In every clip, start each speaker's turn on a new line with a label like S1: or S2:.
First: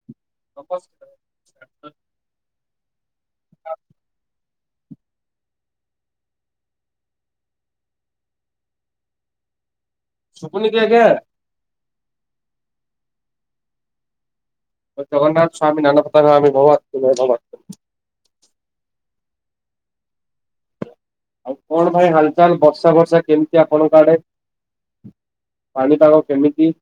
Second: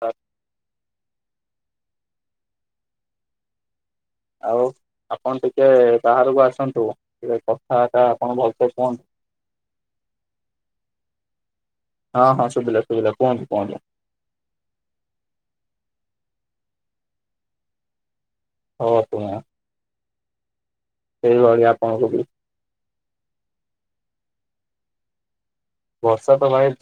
S1: [inaudible]
S2: ଆଉ। ଆପଣ ଟିକେ ବାହାରକୁ ଆସନ୍ତୁ ଟିକେ କଥାଟା ଆପଣ ଭଲସେ କୁହନ୍ତୁ।
S1: ଶୁଭୁନିକି ଆଜ୍ଞା।
S2: ହଁ ହଁ ଶୁଭିଲା ଶୁଭିଲା କୁହନ୍ତୁ କୁହନ୍ତୁ।
S1: ଜଗନ୍ନାଥସ୍ବାାମୀ ନୟନ ପଥ ଗାମୀ ଭଵତୁମେ ଭବ।
S2: ହଉପ। [unintelligible]
S1: ଆଉ କଣ
S2: ଆପଣଙ୍କୁ
S1: ଭାଇ
S2: ବି
S1: ହାଲଚାଲ ବର୍ଷା ବର୍ଷା କେମିତି ଆପଣଙ୍କ ଆଡେ। ପାଣିପାଗ
S2: ବର୍ଷା ତ
S1: କେମିତି?
S2: ଭାଇ।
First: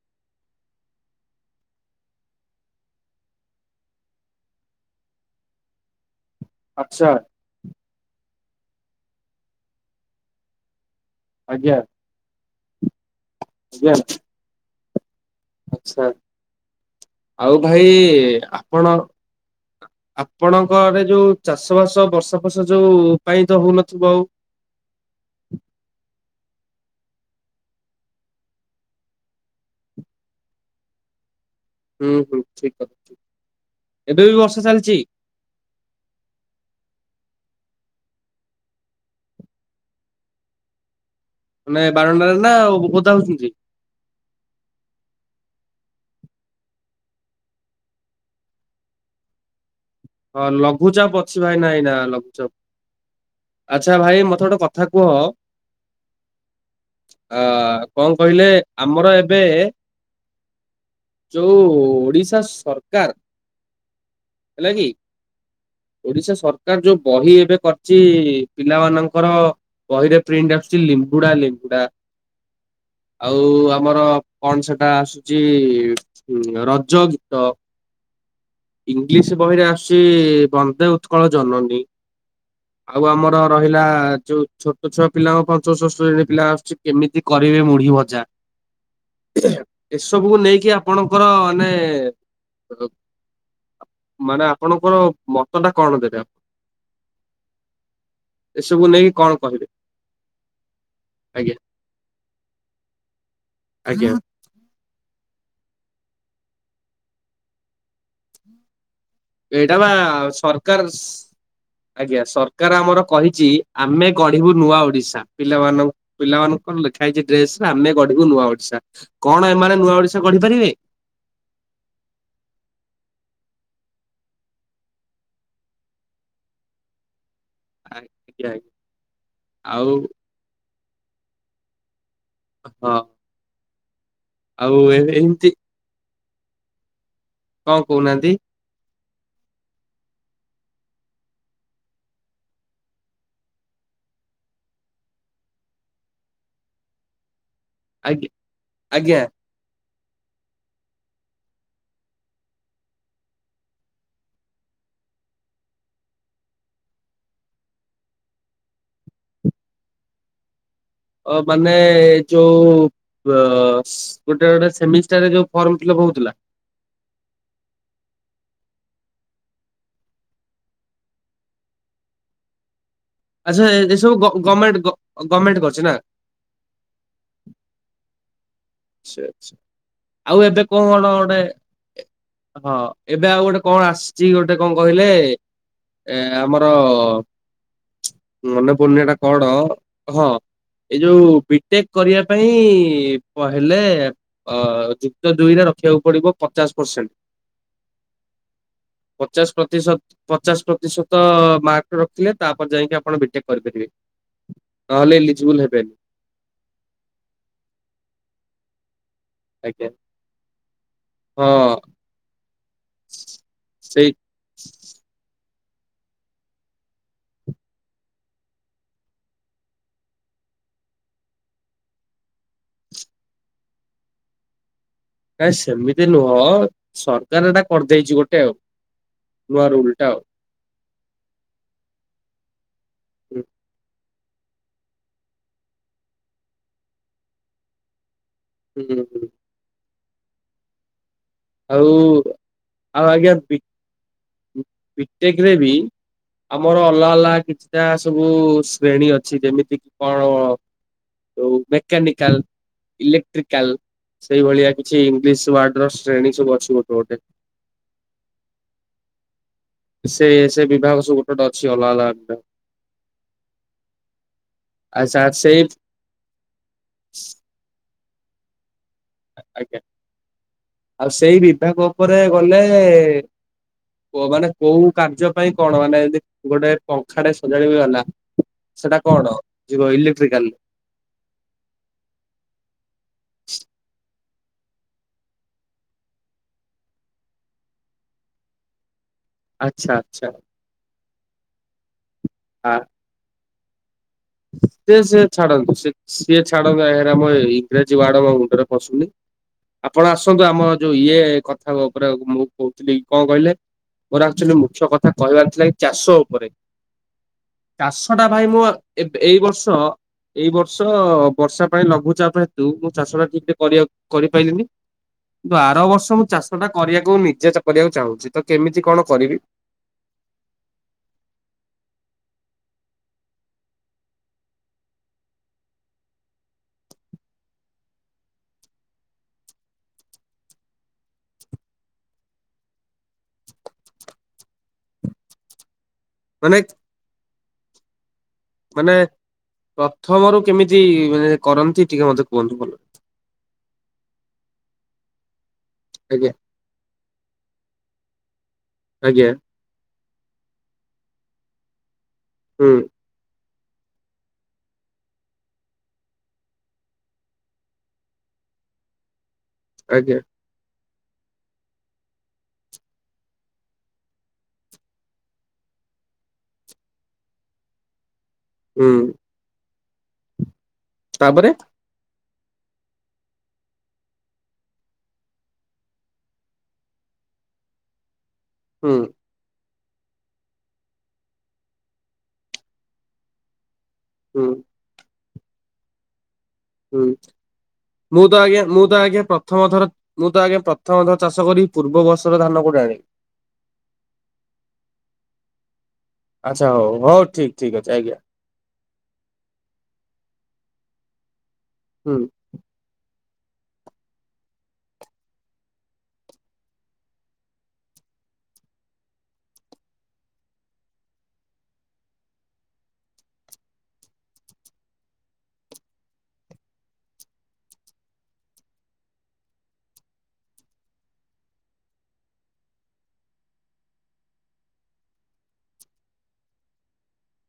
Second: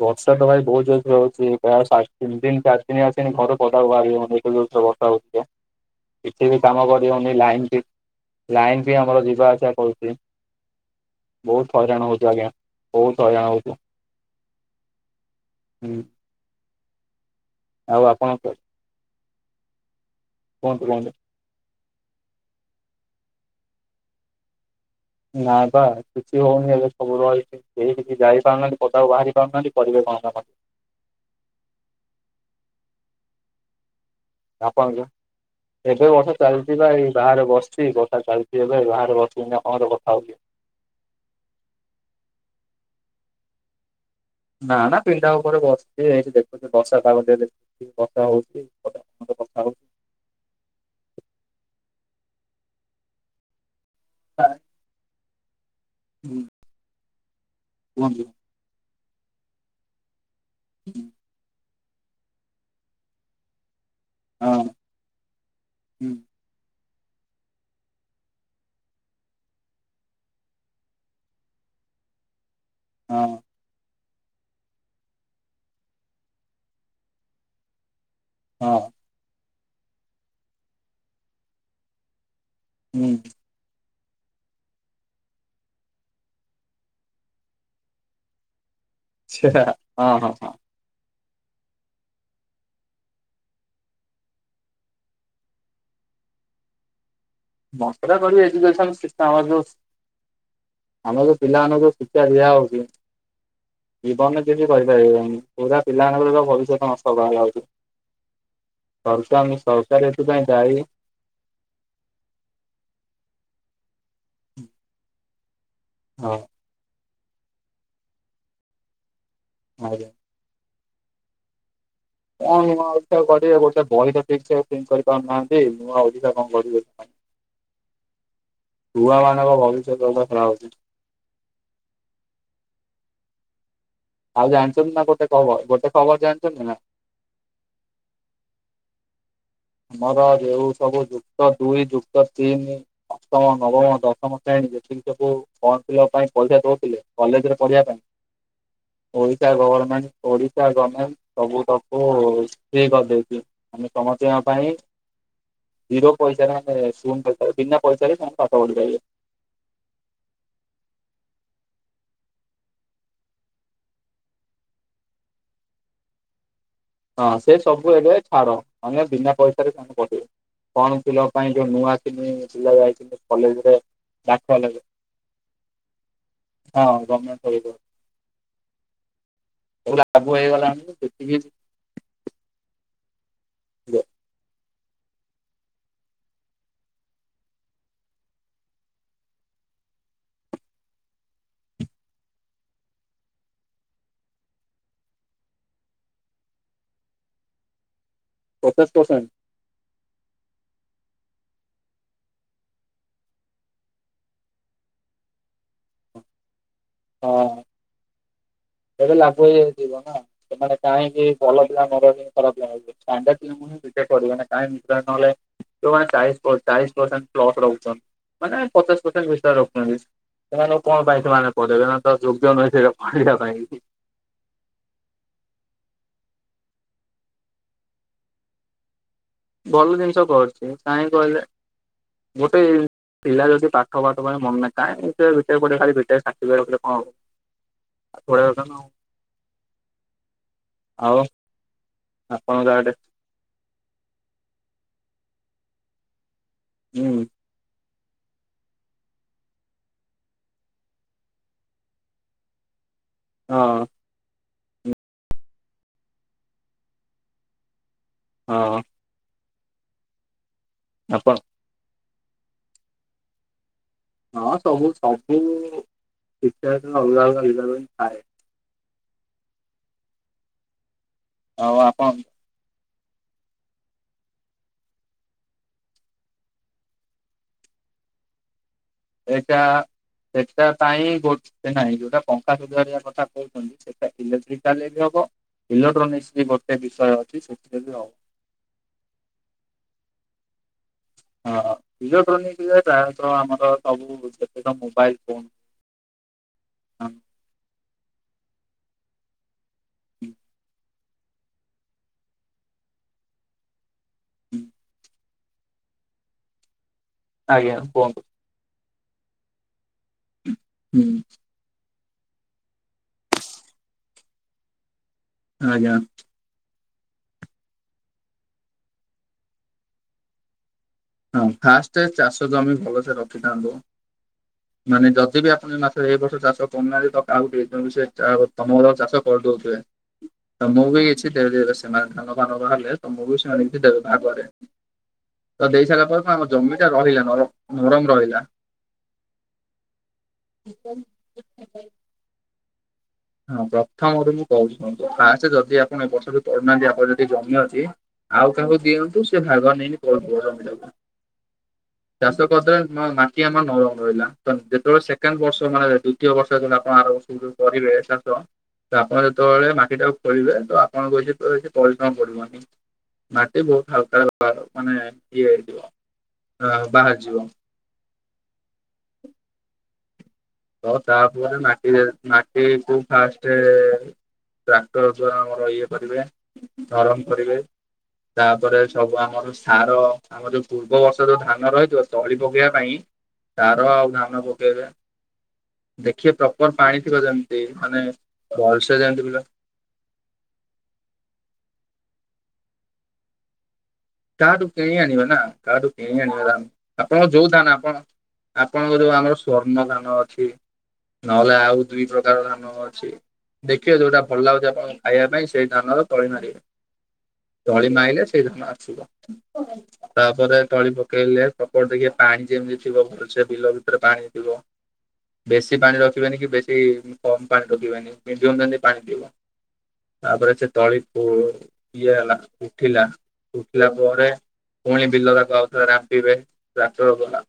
S2: ବର୍ଷା ତ ଭାଇ ବହୁତ ଜୋସରେ ରହୁଛି ପ୍ରାୟାତ ତିନ ଦିନ ଚାରି ଦିନ ଆସନି ଘରୁ ପଦା କୁ ବାହାରି ହଉନି। କିଛି ବି କାମ
S1: ଆଚ୍ଛା
S2: କରିହଉନି ଲାଇନ ବି। ଲାଇନ ବି ଆମର ଯିବା ଆସିବା କରୁଛି
S1: ଆଜ୍ଞା
S2: ବହୁତ ହଇରାଣ ହଉଛି ଆଜ୍ଞା। ବହୁତ ହଇରାଣ। ହଉଛୁ
S1: ଆଜ୍ଞା। [unintelligible]
S2: ହୁଁ।
S1: ଆଚ୍ଛା
S2: [inaudible]
S1: ଆଉ ଭାଇ ଆପଣ
S2: କୁହନ୍ତୁ
S1: ଆପଣଙ୍କଆଡେ
S2: କୁହନ୍ତୁ।
S1: ଯୋଉ। ଚାଷ ବାସ ବର୍ଷା ଫର୍ଷା ଯୋଉ ପାଇଁ ତ ହଉନଥିବ ଆଉ।
S2: ନାଇଁ ବା କିଛି ହଉନି ଏବେ ସବୁ ରହିଛି। କେହି କିଛି ଯାଇପାରୁନାହାନ୍ତି ପଦା କୁ ବାହାରି ପାରୁନାହାନ୍ତି କରିବେ କଣ କାମ।
S1: ହୁଁ ହୁଁ ଠିକ କଥା ଏବେ ବର୍ଷା। ଚାଲିଛି
S2: ଯପଛ। [unintelligible] ଏବେ ବର୍ଷା ଚାଲିଛି ବାଇ ବାହାରେ ବସିଛି ବର୍ଷା ଚାଲିଛି ଏବେ ବାହାରେ ବସିଛିଆପଣଙ୍କ ସହ କଥା ହଉଛି।
S1: ମାନେ ବାରଣ୍ଡାରେ ନା ଓଦା ହଉଛନ୍ତି।
S2: ନା ନା ପିଣ୍ଡା ଉପରେ ବସିଛି ଏଇ ଦେଖୁଛି ବର୍ଷା ପାଗ। ଟେ ବର୍ଷ ହଉଛି ବଷା ହଉଛି। [unintelligible]
S1: ହଁ ଲଘୁଚାପ ଅଛି ଭାଇ ନାଇଁ ନା ଲଘୁଚାପ। ଆଚ୍ଛା ଭାଇ ମତେ ଗୋଟେ କଥା କୁହ ଅ କଣ
S2: କୁହନ୍ତୁ
S1: କହିଲ। ଆମର ଏବେ ଯୋଉ ଓଡିଶା ସରକାର। କାର ହେଲା
S2: ହଁ
S1: କିି?
S2: ହୁଁ
S1: ଓଡିଶା ସରକାର ଯୋଉ ବହି ଏବେ କରିଛି ପିଲାମାନଙ୍କର ବହିରେ ପ୍ରିଣ୍ଟ ଆସୁଛି ଲିମ୍ବୁଡା ଲିମ୍ବୁଡା।
S2: ହଁ
S1: ଆଉ ଆମର କଣ ସେଟା ଆସୁଛି ରଜ ଗୀତ।
S2: ହଁ।
S1: ଇଂଲିଶ ବହିରେ ଆସୁଛି ବନ୍ଦେ ଉତ୍କଳ ଜନନୀ ଆଉ
S2: ହୁଁ
S1: ଆମର ର ହିଲା ଯୋଉ ଛୋଟ ଛୁଆ ପିଲାଙ୍କ ପଞ୍ଚମ ଷଷ୍ଠସେଣୀ ପିଲା ଆସୁଛି କେମିତି କରିବେ ମୁଢି ଭଜା।
S2: ସେୟା ହଁ ହଁ
S1: ଏସବୁକୁ
S2: ହଁ
S1: ନେଇକି ଆପଣଙ୍କର ମାନେ ମାନେ ଆପଣଙ୍କର ମତ ଟା କଣ ଦେବେ ଆ
S2: ମତ କରିବ
S1: ଏସବୁ ନେଇକି କଣ କହିବେ
S2: ଏଜୁକେଶନ [unintelligible] ଆମ ଯୋଉ
S1: ଆଜ୍ଞା
S2: ପିଲାମାନଙ୍କୁ ଶିକ୍ଷା ଦିଆ ହଉଛି
S1: ଆଜ୍ଞା
S2: ଜୀବନ କିଛି କରିପାରିବେନି ପୁରା ପିଲାମାନଙ୍କର ତ ଭବିଷ୍ୟତ ନଷ୍ଟ ବାହାଲା ହଉଛି।
S1: ଏଇଟା ବା
S2: ସରକାର ଏଥିପାଇଁ ଦାୟୀ
S1: ସରକାର ଆଜ୍ଞା, ସରକାର ଆମର କହିଛି ଆମେ ଗଢିବୁ ନୂଆ ଓଡିଶା ପିଲାମାନ
S2: ହଁ
S1: ପିଲାମାନଙ୍କ କଣ ଲେଖା ହେଇଛି ଡ୍ରେସ ରେ ଆମେ ଗଢିବୁ ନୂଆ ଓଡିଶା କଣ ଏମାନେ ନୂଆ
S2: ଆଜ୍ଞା।
S1: ଓଡିଶା ଗଢି ପାରିବେ?
S2: କଣ ନୂଆ ଓଡ଼ିଶା ଗଢିବେ ଗୋଟେ ବହି ତ ଠିକ ସେ ପ୍ରିଣ୍ଟ କରିପାରୁନାହାନ୍ତି ନୂଆ ଓଡିଶା କଣ କରିବେ।
S1: [inaudible] ଆଜ୍ଞା
S2: ଛୁଆ ମାନଙ୍କ
S1: ଆଉ
S2: ଭବିଷ୍ୟତ ସହ ଖେଳା ହୋଉଚି।
S1: ହଁ।
S2: ଆଉ ଜାଣିଛନ୍ତି ନା ଗୋଟେ ଖବର ଗୋଟେ ଖବର ଜାଣିଛନ୍ତି ନା?
S1: କଁ କହୁନାହାନ୍ତି?
S2: ଆମର ଯେଉ ସବୁ ଯୁକ୍ତ ଦୁଇ ଯୁକ୍ତ ତିନି ଅଷ୍ଟମ ନବମ ଦଶମ ଶ୍ରେଣୀ ଯେତିକି ସବୁ ଫମ୍ ଫିଲପ୍ ପାଇଁ ପଇସା ଦଉଥିଲେ। କଲେଜରେ ପଢିବା ପାଇଁ
S1: ଆଜ୍ଞା ଆଜ୍ଞା
S2: ଓଇ। ଗଭରମେଣ୍ଟ ଓଡିଶା ଗମେଣ୍ଟ ସବୁ ତକୁ ଇଏ କରିଦେଇଛି ଆମେ ସମ ସେ ପାଇଁ ଜିରୋ ପଇସାରେ ଆମେ ଶ ପଇସାରେ ବିନା ପଇସାରେ ତାଙ୍କ ପାଠ ପଢି ପାରିବେ।
S1: ଅ ମାନେ ଏ ଯୋଉ ଅ ଗୋଟେ ଗୋଟେ ସେମିଷ୍ଟାର ରେ ଯୋଉ ଫର୍ମ ଫିଲପ୍ ହଉ ଥିଲା।
S2: ହଁ ସେ ସବୁ ଏବେ ଛାଡ, ମାନେ ବିନା ପଇସାରେ [unintelligible] ଫର୍ମ ଫିଲପ୍ ପାଇଁ ଯୋଉ ନୂଆ କିି ପିଲା ଯାଇଛନ୍ତି।
S1: ଆଚ୍ଛା
S2: କଲେଜରେ
S1: ଏସବୁ
S2: ଦାଖଲ ହେବେ
S1: ଗମେଣ୍ଟ ଗମେଣ୍ଟ କରଛି ନା।
S2: ହଁ ଗମେ [unintelligible]
S1: ଆଛା ଆଛା
S2: ସବୁ ଲାଗୁ
S1: ଆଉ ଏବେ
S2: ହେଇଗଲାଣି
S1: କଣ ଗୋଟେ
S2: ଯେତିକି
S1: ହଁ, ଏବେ ଆଉ ଗୋଟେ କଣ ଆସିଛି ଗୋଟେ କଁ କହିଲେ ଏ ଆମର ମନେ ପଡୁନି ଏଟା କଣ ହଁ। ଏଇ ଯୋଉ ବିଟେକ୍ କରିବା ପାଇଁ ହେଲେ ଅ ଯୁକ୍ତ ଦୁଇରେ ରଖିବାକୁ ପଡିବ ପଚାଶ ପରସେଣ୍ଟ।
S2: ପଚାଶ ପରସେଣ୍ଟ
S1: ପଚାଶ ପ୍ରତିଶତ ପଚାଶ ପ୍ରତିଶତ ମାର୍କ ରଖିଲେ ତାପରେ ଯାଇକି ଆପଣ ବିଟେକ୍ କରିପାରିବେ। ହଁ ହେଲେ ଇଲୀଜବୁଲ ହେବେନି।
S2: ହଁ। ସେଇଟା ଲାଗୁ ହେଇ
S1: ଆଜ୍ଞା
S2: ଯାଇଥିବ ନା ସେମାନେ କାହିଁକି
S1: ହଁ
S2: ଭଲ ପିଲା ନରଖି ଖରାପ ପିଲା [unintelligible] ବିଟେକ
S1: ସେଇ
S2: କରିବାନୀ କାହିଁ ମିଛୁଟା ରେ ନହେଲେ ଯଉମାନେ ଚାଳିଶ ଚାଳିଶ ପରସେଣ୍ଟ ପ୍ଲସ ରଖୁଚନ୍ତି ମାନେ ପଚାଶ ପରସେଣ୍ଟ ଭିତରେ ରଖଛନ୍ତି। ସେମାନେ କଣ ପାଇଁ ସେମାନେ ପଢେଇବେ ସମାନେ ତ ଯୋଗ୍ୟ ନୁହେଁ ସେ ପଢିବା ପାଇଁ।
S1: ନାଇଁ ସେମିତି ନୁହଁ ସରକାର ଏଟା କରିଦେଇଛି ଗୋଟେ ଆଉ। ନୂଆ ରୁଲ
S2: ଭଲ
S1: ଟା ଆଉ।
S2: ଜିନିଷ କରୁଛି କାହିଁ କହିଲେ ଗୋଟେ ପିଲା
S1: ହୁଁ
S2: ଯଦି ପା ଠ ପାଠ ମନେ କାଇଁ ଭିତରେ କୋ ଖା ଭଟରେ ସା ରଖିଲେ କଣ ହବ। [inaudible] ପଢେଇବା କଥା ନା
S1: ହୁଁ ହୁଁ
S2: ଆଉ ଆଉ।
S1: ଆଉ
S2: ଆପଣଙ୍କ ଆଡ଼େ
S1: ଆଉ ଆଜ୍ଞା ବିଟେକରେ ବି। ଆମର ଅଲଗା
S2: ହୁଁ
S1: ଅଲଗା କିଛିଟା ସବୁ ଶ୍ରେଣୀ ଅଛି ଯେମିତି କି କଣ। ଯଉ ମେକାନିକାଲ ଇଲେକ୍ଟ୍ରିକାଲ
S2: ହଁ
S1: ସେଇଭଳିଆ କିଛି ଇଂଲିଶ ୱାର୍ଡ ର। ଶ୍ରେଣୀ ସବୁ ଅଛି ଗୋଟେ ଗୋଟେ।
S2: ହଁ।
S1: ସେଇ ସେ ବିଭାଗ ସବ ଗୁଟେ
S2: ଆପଣ
S1: ଗୁଟେ ଅଛି ଅଲଗା ଅଲଗା ସେଟା।
S2: ହଁ ସବୁ ସବୁ ଶିକ୍ଷା ଅଲଗା ଅଲଗା ଅଲଗା ହିଁ ଥାଏ।
S1: ଆଜ୍ଞା ଆଉ ସେଇ
S2: ଆଉ
S1: ବିଭାଗ
S2: ଆପଣ
S1: ଉପରେ ଗଲେ। ମାନେ କୋଉ କାର୍ଯ୍ୟ ପାଇଁ କଣ ମାନେ ଗୋଟେ ପଙ୍ଖାଟେ ସଜାଡିବାକୁ ଗଲା। ସେଟା କଣ
S2: ଏଇଟା
S1: ଯିବ ଇଲେକ୍ଟ୍ରିକାଲ।
S2: ସେଟା ପାଇଁ ନାଇଁ ଯୋଉଟା ପଙ୍ଖା ସୁଧାରିବା କଥା କହୁଛନ୍ତି ସେଇଟା ଇଲେକ୍ଟ୍ରିକା ବି ହବ। ଇଲେକ୍ଟ୍ରୋନିକ୍ସ ବି ଗୋଟେ ବିଷୟ ଅଛି ସେଥିରେ ବି ଆଉ।
S1: ଆଚ୍ଛା ଆଚ୍ଛା।
S2: ହଁ
S1: ଆ
S2: ଇଲେକ୍ଟ୍ରୋନିକ୍ସ ତ ଆମର ସବୁ। ଯେତେକ
S1: ସେ
S2: ମୋବାଇଲ
S1: ସେ
S2: ଫୋନ
S1: ଛାଡ଼ାନ୍ତୁ ସେ ସିଏ ଛାଡନ୍ତୁ ଏ ଆମ ଇଂରାଜୀ ୱାର୍ଡ ଆମ ମୁଣ୍ଡରେ ପଶୁନି ଆପଣ ଆସନ୍ତୁ ଆମ। ଯୋଉ ଇଏ କଥା ଉପରେ ମୁଁ କହୁଥିଲି କଣ କହିଲେ ମୋର ଆକ୍ଚୁଆଲି
S2: ଆଜ୍ଞା
S1: ମୁଖ୍ୟ କଥା। କହିବାର ଥିଲା କି ଚାଷ ଉପରେ ଚାଷ
S2: କୁହନ୍ତୁ।
S1: ଟା ଭାଇ ମୁଁ ଏବେ ଏଇ ବର୍ଷ ଏଇ ବର୍ଷ
S2: ହୁଁ
S1: ବର୍ଷା ପାଇଁ ଲଘୁଚାପ ହେତୁ ମୁଁ ଚାଷ ଟା ଠିକ କରିପାରିଲିନି କିନ୍ତୁ ଆର
S2: ଆଜ୍ଞା
S1: ବର୍ଷ ମୁଁ ଚାଷ ଟା କରିବାକୁ ମୁଁ ନିଜେ କରିବାକୁ ଚାହୁଁଛି ତ କେମିତି କଣ କରିବି।
S2: ହଁ ଫାଷ୍ଟ ଚାଷ ଜମି ଭଲସେ ରଖିଥାନ୍ତୁ। ମାନେ ଯଦି ବି ଆପଣ ଏ ମାସ ଏଇ ବର୍ଷ ଚାଷ କରୁନାହାନ୍ତି ତ କାହାକୁ ଦେଇଦିଅନ୍ତୁ ସେ ତମର ଚାଷ କରିଦଉଥିବେ। ତମକୁ ବି କିଛି ଦେ ଦେରେ ସେମାନେ ଧାନ ଫାନ ହେଲେ ତମକୁ ବି ସେମାନେ କିଛି ଦେବେ ଭାଗରେ। ତ ଦେଇ ସାରିଲା ପରେ ଆମ
S1: ମାନେ
S2: ଜମିଟା ରହିଲା ନର ନରମ ରହିଲା।
S1: ମାନେ ପ୍ରଥମରୁ କେମିତି ମାନେ କରନ୍ତି ଟିକେ ମତେ କୁହନ୍ତୁ ଭଲରେ।
S2: ହଁ ପ୍ରଥମରୁ ମୁଁ କହୁଛି ରୁହନ୍ତୁ ଫାଷ୍ଟ ଯଦି ଆ କଣ
S1: ଆଜ୍ଞା
S2: ବର୍ଷଠୁ ତଡୁନାହାନ୍ତି ଆପଣ ଯଦି ଜମି ଅଛି ଆଉ କାହାକୁ ଦିଅନ୍ତୁ
S1: ଆଜ୍ଞା
S2: ସେ ଭାଗ ନେଇକି ଚାଷ
S1: ହୁଁ
S2: କରିଦଲେ ନ ଆମ ନରମ ରହିଲା ତ ଯେତେବେଳେ ସେକେଣ୍ଡ ବର୍ଷ ମାନେ ଦ୍ଵିତୀୟ ବର୍ଷ ଯେତେବେଳେ ଆପଣ ଆର ବର୍ଷ କରିବେ। ଚାଷ ତ ଆପଣ ଯେତେବେଳେ ମାଟି ଟାକୁ
S1: ଆଜ୍ଞା
S2: ଖୋଳିବେ ତ ଆପଣଙ୍କୁ କିଛି ପରିଶ୍ରମ ପଡିବନି। ମାଟି ବହୁତ ହାଲକା ମାନେ ଇଏ ହେଇଯିବ ଅ ବାହାରିଯିବ।
S1: ହୁଁ।
S2: ହ ତାପରେ ମାଟି ମାଟିକୁୁ ଫାଷ୍ଟ। ଟ୍ରାକ୍ଟର ଦ୍ଵାରା ଆମର ଇଏ କରିବେ ନରମ କରିବେ। ତାପରେ
S1: ହୁଁ
S2: ସବୁ ଆମର। ସାର ଆମର ଯୋଉ ପୂର୍ବବର୍ଷ ଯୋଉ ଧାନ ରହିଥିବ ତଳି ପକେଇବା ପାଇଁ ତାର ଧାନ
S1: ହୁଁ
S2: ପକେଇବେ ଦେଖିବେ ପ୍ରପର ପାଣି
S1: ହୁଁ
S2: ଥିବ ଯେମିତି ମାନେ
S1: ମୁଁ ତ ଆଜ୍ଞା ମୁଁ
S2: ଭଲସେ
S1: ତ ଆଜ୍ଞା
S2: ଯେମିତି ବିଲ
S1: ପ୍ରଥମ ଥର। ମୁଁ ତ ଆଗେ ପ୍ରଥମ ଥର ଚାଷ କରି ପୂର୍ବ ବର୍ଷର ଧାନ କୋଉଠୁ ଆଣିବି।
S2: କାହାଠୁ କିଣି ଆଣିବେ ନା କାହାଠୁ କିଣି ଆଣିବା।
S1: ଆଚ୍ଛା ହଉ ହଉ
S2: ଆପଣଙ୍କ ଯୋଉ
S1: ଠିକ
S2: ଧାନ
S1: ଠିକ ଅଛି
S2: ଆପଣ
S1: ଆଜ୍ଞା
S2: ଆପଣଙ୍କ ଯୋଉ ଆମର ସ୍ଵର୍ଣ୍ଣ କାମ ଅଛି। ନହେଲେ ଆଉ ଦୁଇ
S1: ହୁଁ
S2: ପ୍ରକାର ଧାନ ଅଛି। ଦେଖିବେ ଯୋଉଟା ଭଲ ଲାଗୁଛି ଆପଣଙ୍କୁ ଖାଇବା ପାଇଁ ସେଇ ଧାନର ତଳି ମାରିବେ। ଜଳି ମାଇଲେ ସେଇଟି ଥା ଆସିବ। ତାପରେ ତଳି ପକେଇଲେ ସପଟ ଦେଖି ପାଣି ଯେମିତି ଥିବ ଭଲ ସେ ବିଲ ଭିତରେ ପାଣି ଥିବ। ବେଶୀ ପାଣି ରଖିବାନି କି ବେଶୀ କମ ପାଣି ରଖିବାନି। ମିଡିୟ ଯେମିତି ପାଣିଥିବ। ତାପରେ ସେ ତଳିକୁ କିଏ ହେଲା ଉଠିଲା। ଉଠିଲା ପରେ। ପୁଣି ବିଲ ତାକୁ ଆଉଥିଲା ରାମ୍ପିବେ। ଚାଷ ହବ ପା।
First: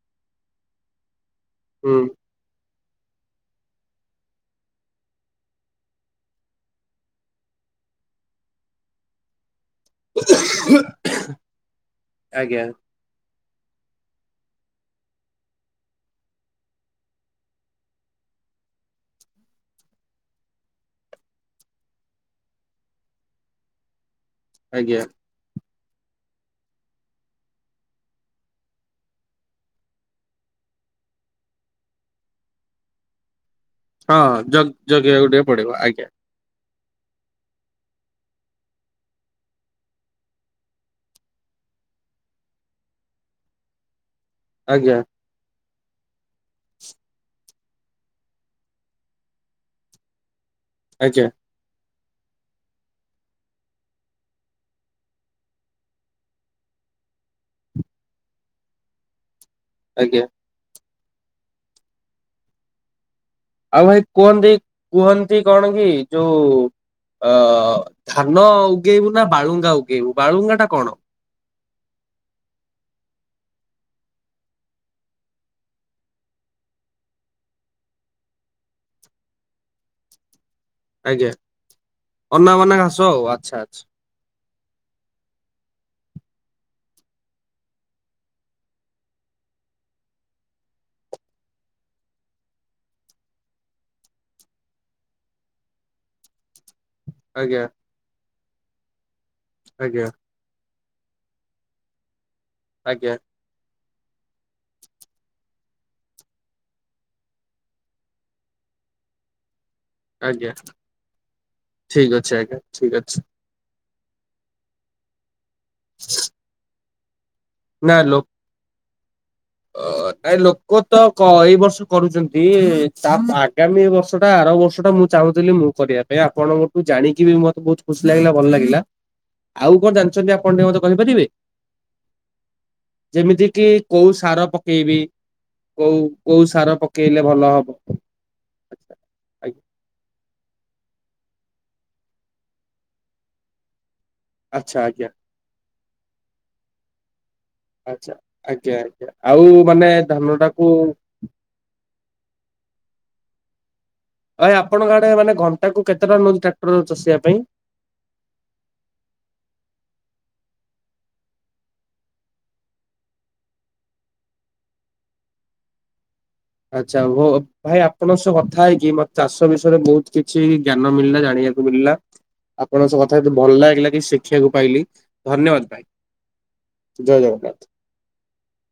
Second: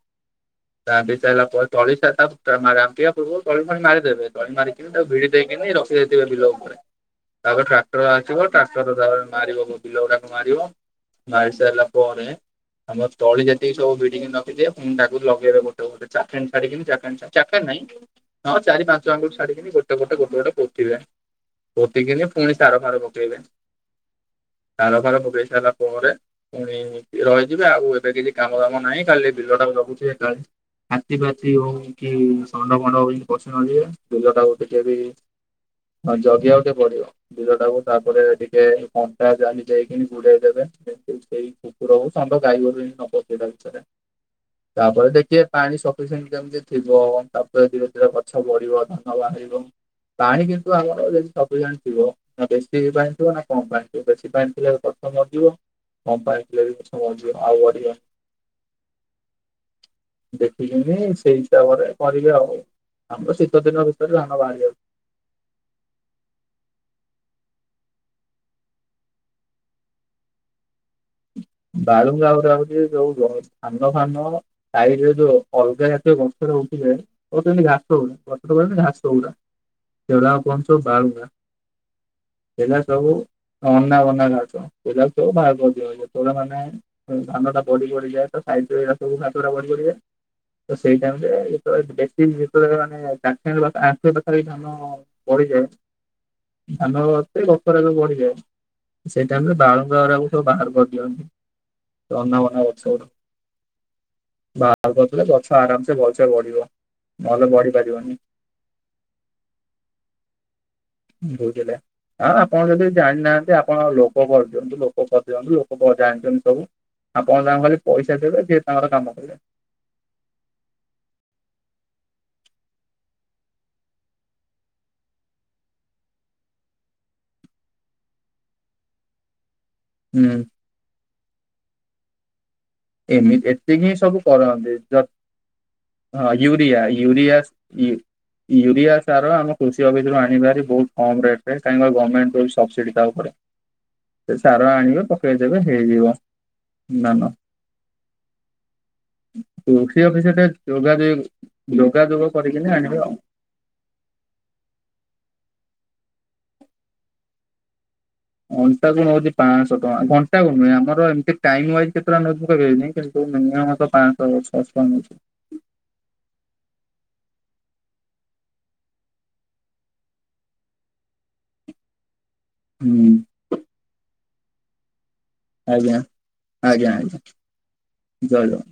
S2: ଦାଣ୍ଡି ସାଇଲା ପରେ ତଳି
S1: ହୁଁ
S2: ସା ପଟ [unintelligible] ତା ମାଆ ଜାଣିଥିବ ପୂର୍ଵ ରୁ ତଳି ଫଳି ମାରିଦେବେ। ତଳି ମାରିକି ତାକୁ ଭିଡି ଦେଇକିନି ରଖି ଦେଇଥିବେ ବିଲ ଉପରେ। ତାପରେ ଟ୍ରାକ୍ଟର ଆସିବ ଟ୍ରାକ୍ଟର ତାପରେ ମାରିବ ବିଲ ଗୁଡାକୁ ମାରିବ। ମାରି ସାଇଲା ପରେ।
S1: ଆଜ୍ଞା
S2: ଆମ ତଳି ଯେତିକି ସବୁ ବିଡିଗି ରଖିଥିବେ ପୁଣି ଟାକୁ ଲଗେଇବେ ଗୋଟେ ଗୋଟ। ଚାଖେଡେ ଛାଡିକି ନି ଚାଖେଡେ ନାଇଁ। ହଁ ଚାରି ପାଞ୍ଚାଆଙ୍ଗୁ ଛାଡ଼ିକି ଗଟେ ଗୋଟେ ଗଟେ ପୋ ତିବେ। ପୋତିକିନି ପୁଣି ସାର ଫାର ପକେଇବେ।
S1: ଆଜ୍ଞା
S2: ସାର ଫାର ପକେଇ ସାରି ପରେ ପୁଣି ରହିଯିବେ ଆଉ ଏବେ କିଛି କାମ ଦାମ ନାହିଁ କାଲି ବିଲଟା କୁ ଜଗୁଥିବେ କାଳେ ହାତୀ ପାତି ହଉ କି ଷଣ୍ଡ ଫଣ୍ଡ ହଉ ପସି ନ ଯିବେ।
S1: ହଁ। ଜଗ ଜଗିବା କୁ ଟିକେ ପଡିବ ଆଜ୍ଞା।
S2: ଜଗିଆ ବାକୁ ଟିକେ ପଡିବ। ବିଲ ଟାକୁ ତାପରେ ଟିକେ କଣ୍ଟା ଜାଲି ଦେଇକି ଗୁଡେଇ ଦେବେ। ସେଇ କୁକୁର ହଉ ଷଣ୍ଡ ଗାଈ ଗୋରୁ ଯେମିତି ନ ପଶିବେ ଭିତରେ।
S1: ଆଜ୍ଞା
S2: ତାପରେ ଦେଖିବେ। ପାଣି ସଫିସେଣ୍ଟ କେମିତି ଥିବ। ତାପରେ ଧୀରେ ଧୀରେ ଗଛ ବଢିବ ଧାନ ବାହାରିବ। ପାଣି କିନ୍ତୁ ଆମର
S1: ଆଜ୍ଞା
S2: ଯଦି ସବୁ ଜାଣିଥିବ ନା ବେଶୀ ପାଣିଥିବ ନା କମପାଣି ଥିବ ବେଶୀ ପାଣି ଥିଲେ ଗଛ ମରିଯିବ। ଯଦି କମ ପାଣି ଥିଲେ ବି ଗଛ ମରିଯିବ ଆଉ ବଢିବନି।
S1: ଆଜ୍ଞା।
S2: ଦେଖିକିନି ସେଇ ହିସାବରେ କରିବେ ଆଉ। ଆମର ସେଇ
S1: ଆଉ ଭାଇ କୁହନ୍ତି କୁହନ୍ତି କଣ କି ଯୋଉ? ଅ ଧାନ ଉଗେଇବୁ ନା ବାଳୁଙ୍ଗା ଉଗେଇବୁ ବାଳୁଙ୍ଗା ଟା କଣ?
S2: ବାଳୁଙ୍ଗା ଗୁରା ହଉଛି ଯୋଉ ଯ ଧାନ ଫାନ। ସାଇଟ୍ ଯୋଉ ଅଲଗା ଜାତୀୟ ଗଛ ର ଉଠିଲେ। କହୁଛନ୍ତି ଘାସ ହଉନି। ପତ୍ର କୁ ଘାସ ଗୁଡା। ସେଗୁଡା ସବୁ କୁହନ୍ତି ସବୁ ବାଳୁଙ୍ଗା।
S1: ଆଜ୍ଞା ଅନାବନା
S2: ସେଇଟା
S1: ଘାସ
S2: ସବୁ
S1: ଆଉ ଆଚ୍ଛା
S2: ଅନା ବନା ଘାସ। ସେଗୁଡା ସବୁ ବାହାର କରିଦିଅନ୍ତି। ସେଗୁଡା ମାନେ ଧାନ ଟା ବଢି ବଢିଯାଏ ତା ସାଇଟିରେ ରେ ଏ ସବୁ ଘାସ ବଢି ବଢିଯାଏ। ତ ସେଇ ଟାଇମିରେ ଯେତେବେଳେ ବେଶୀନି ଯେତେବେଳେ ମାନେ ଚାଖେଡେ ଆଚ ପାଖରେ ଧାନ। ପଡିଯାଏ। ଧାନ।
S1: ଆଚ୍ଛା
S2: ଗତରେବି ବଢିଯାଏ। ସେଇ ଟାଇମିରେ
S1: ଆଜ୍ଞା
S2: ବାଳୁଙ୍ଗାଗୁରାକୁସବୁ ବାହାର କରି ଦିଅନ୍ତି। ତ ଅନାବନା ଗଛ
S1: ଆଜ୍ଞା ଆଜ୍ଞା
S2: ଗୁରାକୁ ବାହାର କରିଥିଲେ ଗଛ ଆରାମସେ ଭଲ ରେ ବଢିବ ନହେଲେ ବଢି ପାରିବନି।
S1: ଆଜ୍ଞା।
S2: ଭୋଜେଟା
S1: ଠିକ
S2: ଆ
S1: ଅଛି ଆଜ୍ଞା
S2: ଆପଣ ଯଦି
S1: ଠିକ ଅଛି
S2: ଜାଣିନାହାନ୍ତି ଆପଣ ଲୋକ କରିଦିଅନ୍ତୁ ଲୋକ କରିଦିଅନ୍ତୁ। ଲୋକ ଜାଣିଛନ୍ତି ସବୁ। ଆପଣ ତାଙ୍କୁ ଖାଲି ପଇସା ଦେବେ ସିଏ ତାଙ୍କର କାମ କରିବେ।
S1: ଓଃ ତ। ଭାଇ ଲୋକ ତ କ ଏଇ ବର୍ଷ କରୁଛନ୍ତି। ତା ଆଗାମୀ ବର୍ଷଟା ଆର ବର୍ଷ ଟା ମୁଁ ଚାହୁଁଥିଲି ମୁଁ କରିବା ପାଇଁ ଆପଣଙ୍କଠୁ ଜାଣିକି ବି ମତେ ବହୁତ ଖୁସି ଲାଗିଲା ଭଲ ଲାଗିଲା। ଆଉ କଣ
S2: ହୁଁ
S1: ଜାଣିଛନ୍ତି ଆପଣ ଟିକେ ମତେ କହିପାରିବେ? ଯେମିତି
S2: ଏମିତି
S1: କି
S2: ଏତିକି
S1: କୋଉ
S2: ସବୁ
S1: ସାର
S2: କରନ୍ତି
S1: ପକେଇବି
S2: ଯ
S1: କୋଉ କୋଉ ସାର
S2: ୟୁରିଆ
S1: ପକେଇଲେ ଭଲ
S2: ୟୁରିଆ
S1: ହବ?
S2: ସ ୟୁ ୟୁରିଆ ସାର ଆମ
S1: ଆଜ୍ଞା
S2: କୃଷି ଅଫିସ ରୁ ଆଣିବାର ବହୁତ କମ ରେଟ୍ ରେ କାହିଁନା ଗମେଟ୍ ଦଉଛି ସବସିଡ଼ି ତା ଉପରେ। ସେ ସାର
S1: ଆଚ୍ଛା
S2: ଆଣବେ
S1: ଆଜ୍ଞା
S2: ପକେଇ ଦେବେ ହେଇଯିବ ଧାନ।
S1: ଆଛା ଆଜ୍ଞା ଆଜ୍ଞା ଆଉ ମାନେ
S2: କୃଷି
S1: ଧାନ
S2: ଅଫିସରେ
S1: ଟାକୁ
S2: ଯୋଗାଯୋଗ ଯୋଗାଯୋଗ କରିକିନା ଆଣିବେ ଆଉ।
S1: ଭାଇ ଆପଣଙ୍କ ଆଡେ ମାନେ ଘଣ୍ଟା କୁ କେତେ ଟାଙ୍କା ନଉଛି ଟ୍ରାକ୍ଟର ଚଷିବା ପାଇଁ?
S2: ଘଣ୍ଟା କୁ ନଉଛି ପାଞ୍ଚଶହ ଟଙ୍କା। ଘଣ୍ଟା କୁ ନୁହେଁ ଆମର ଏମତି ଟାଇମ୍ ଓାଇଜା କେତେ ଟଙ୍କା ନଉଚି କହିପାରିବିନି କି ମିନିମମ୍ ତ ପାଞ୍ଚଶହ ଛଅଶହ ନଉଛି।
S1: ଆଛା ଭୋ ଭାଇ ଆପଣଙ୍କ ସହ କଥା ହେଇକି ମତେ ଚାଷ ବିଷୟରେ ବହୁତ କିଛି ଜ୍ଞାନ ମିଳିଲା ଜାଣିବାକୁ ମିଳିଲା। ଆପଣଙ୍କ ସହ
S2: ହୁଁ
S1: କଥା ହେଇକି ଭଲ ଲାଗିଲା କିଛି ଶିଖିବାକୁ ପାଇଲି। ଧନ୍ୟବାଦ ଭାଇ
S2: ଆଜ୍ଞା ଆଜ୍ଞା ଆଜ୍ଞା
S1: ଜୟ ଜଗନ୍ନାଥ।
S2: ଜୟ ଜଗନ୍ନାଥ।